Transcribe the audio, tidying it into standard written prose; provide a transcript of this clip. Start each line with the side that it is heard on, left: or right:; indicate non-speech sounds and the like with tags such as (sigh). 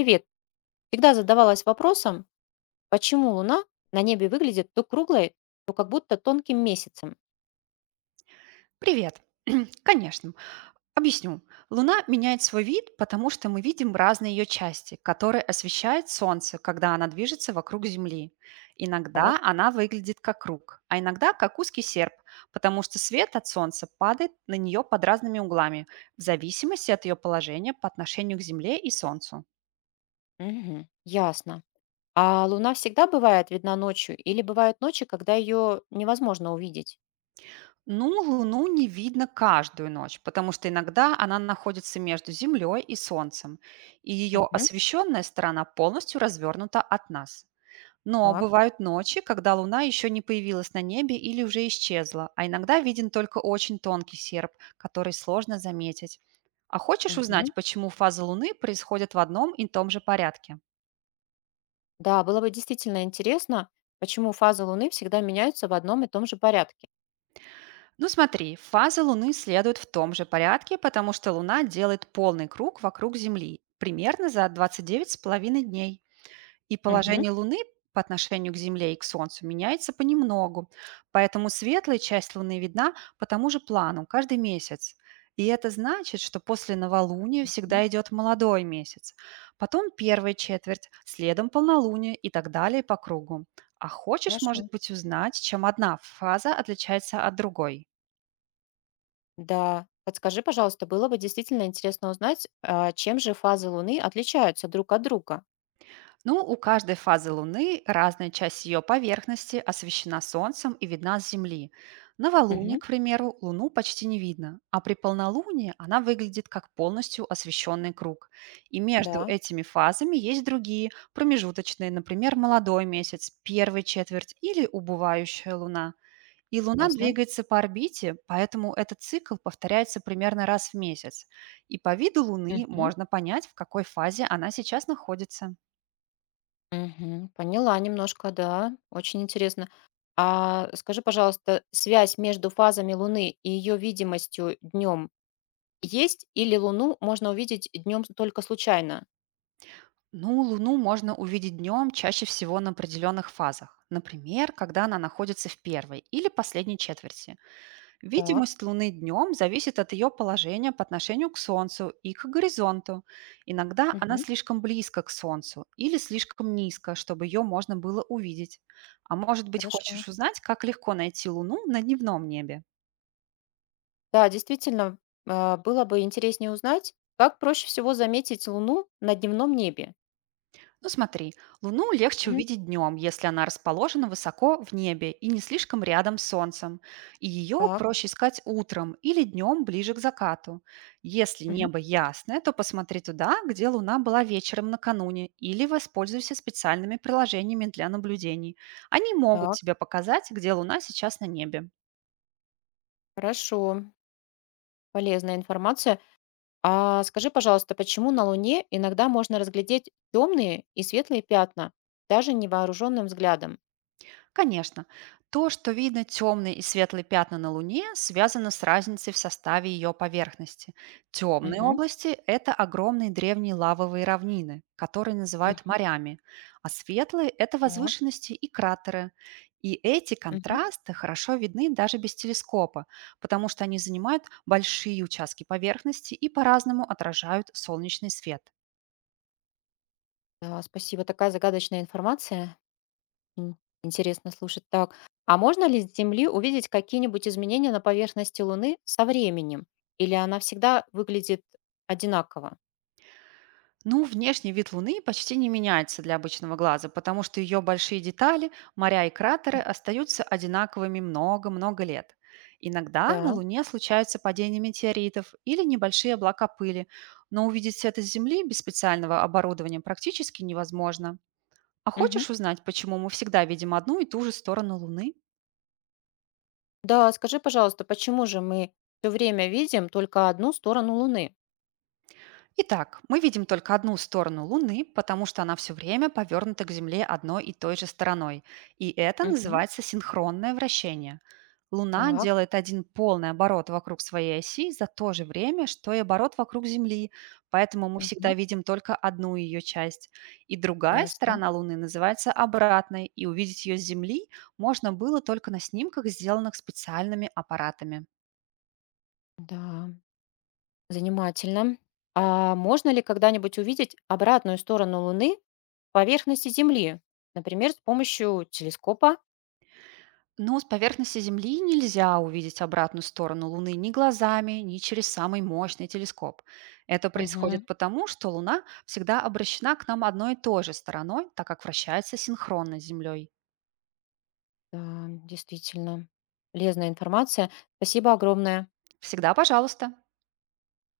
left: Привет. Всегда задавалась вопросом, почему Луна на небе выглядит то круглой, то как будто тонким месяцем.
right: Привет. (clears throat) Конечно. Объясню. Луна меняет свой вид, потому что мы видим разные ее части, которые освещает Солнце, когда она движется вокруг Земли. Иногда
left: Так.
right: она выглядит как круг, а иногда как узкий серп, потому что свет от Солнца падает на нее под разными углами, в зависимости от ее положения по отношению к Земле и Солнцу.
left: Мгм. Ясно. А Луна всегда бывает видна ночью или бывают ночи, когда ее невозможно увидеть?
right: Ну, Луну не видно каждую ночь, потому что иногда она находится между Землей и Солнцем, и ее
left: Мгм.
right: освещенная сторона полностью развернута от нас. Но
left: Так.
right: бывают ночи, когда Луна еще не появилась на небе или уже исчезла, а иногда виден только очень тонкий серп, который сложно заметить. А хочешь
left: Мгм.
right: узнать, почему фазы Луны происходят в одном и том же порядке?
left: Да, было бы действительно интересно, почему фазы Луны всегда меняются в одном и том же порядке.
right: Ну смотри, фазы Луны следуют в том же порядке, потому что Луна делает полный круг вокруг Земли примерно за 29,5 дней. И
left: Мгм.
right: положение Луны по отношению к Земле и к Солнцу меняется понемногу. Поэтому светлая часть Луны видна по тому же плану каждый месяц. И это значит, что после новолуния
left: М.
right: всегда идет молодой месяц. Потом первая четверть, следом полнолуние и так далее по кругу. А хочешь,
left: Хорошо.
right: может быть, узнать, чем одна фаза отличается от другой?
left: Да. Подскажи, пожалуйста, было бы действительно интересно узнать, чем же фазы Луны отличаются друг от друга.
right: Ну, у каждой фазы Луны разная часть ее поверхности освещена Солнцем и видна с Земли. Новолуние,
left: Мгм.
right: к примеру, Луну почти не видно, а при полнолунии она выглядит как полностью освещенный круг. И между
left: Да.
right: этими фазами есть другие, промежуточные, например, молодой месяц, первая четверть или убывающая Луна. И Луна
left: Ясно.
right: двигается по орбите, поэтому этот цикл повторяется примерно раз в месяц. И по виду Луны
left: Мгм.
right: можно понять, в какой фазе она сейчас находится.
left: Мгм. Поняла немножко, да. Очень интересно. А скажи, пожалуйста, связь между фазами Луны и ее видимостью днем есть или Луну можно увидеть днем только случайно?
right: Ну, Луну можно увидеть днем чаще всего на определенных фазах. Например, когда она находится в первой или последней четверти.
left: Так.
right: Видимость Луны днем зависит от ее положения по отношению к Солнцу и к горизонту. Иногда она
left: Мгм.
right: слишком близко к Солнцу или слишком низко, чтобы ее можно было увидеть. А может быть,
left: Хорошо.
right: хочешь узнать, как легко найти Луну на дневном небе?
left: Да, действительно, было бы интереснее узнать, как проще всего заметить Луну на дневном небе.
right: Ну смотри, Луну легче
left: Мгм.
right: увидеть днем, если она расположена высоко в небе и не слишком рядом с Солнцем. И ее
left: Так.
right: проще искать утром или днем ближе к закату. Если
left: Мгм.
right: небо ясное, то посмотри туда, где Луна была вечером накануне, или воспользуйся специальными приложениями для наблюдений. Они могут
left: Так.
right: тебе показать, где Луна сейчас на небе.
left: Хорошо. Полезная информация. А скажи, пожалуйста, почему на Луне иногда можно разглядеть темные и светлые пятна, даже невооруженным взглядом?
right: Конечно, то, что видно темные и светлые пятна на Луне, связано с разницей в составе ее поверхности. Темные
left: Мгм.
right: области– это огромные древние лавовые равнины, которые называют
left: Мгм.
right: морями, а светлые– это
left: Так.
right: возвышенности и кратеры. И эти
left: Мгм.
right: контрасты хорошо видны даже без телескопа, потому что они занимают большие участки поверхности и по-разному отражают солнечный свет.
left: Да, спасибо, такая загадочная информация. М. Интересно слушать. Так, а можно ли с Земли увидеть какие-нибудь изменения на поверхности Луны со временем? Или она всегда выглядит одинаково?
right: Ну, внешний вид Луны почти не меняется для обычного глаза, потому что ее большие детали, моря и кратеры
left: Мгм.
right: остаются одинаковыми много-много лет. Иногда на
left: Да.
right: Луне случаются падения метеоритов или небольшие облака пыли, но увидеть это с Земли без специального оборудования практически невозможно. А
left: Мгм.
right: хочешь узнать, почему мы всегда видим одну и ту же сторону Луны?
left: Да, скажи, пожалуйста, почему же мы все время видим только одну сторону Луны?
right: Итак, мы видим только одну сторону Луны, потому что она все время повернута к Земле одной и той же стороной. И это
left: Мгм.
right: называется синхронное вращение. Луна
left: Так.
right: делает один полный оборот вокруг своей оси за то же время, что и оборот вокруг Земли, поэтому мы всегда
left: Мгм.
right: видим только одну ее часть. И другая
left: Ясно.
right: сторона Луны называется обратной, и увидеть ее с Земли можно было только на снимках, сделанных специальными аппаратами.
left: Да, занимательно. А можно ли когда-нибудь увидеть обратную сторону Луны в поверхности Земли, например, с помощью телескопа?
right: Но с поверхности Земли нельзя увидеть обратную сторону Луны ни глазами, ни через самый мощный телескоп. Это происходит
left: Мгм.
right: потому, что Луна всегда обращена к нам одной и той же стороной, так как вращается синхронно с Землей.
left: Да, действительно. Полезная информация. Спасибо огромное.
right: Всегда пожалуйста.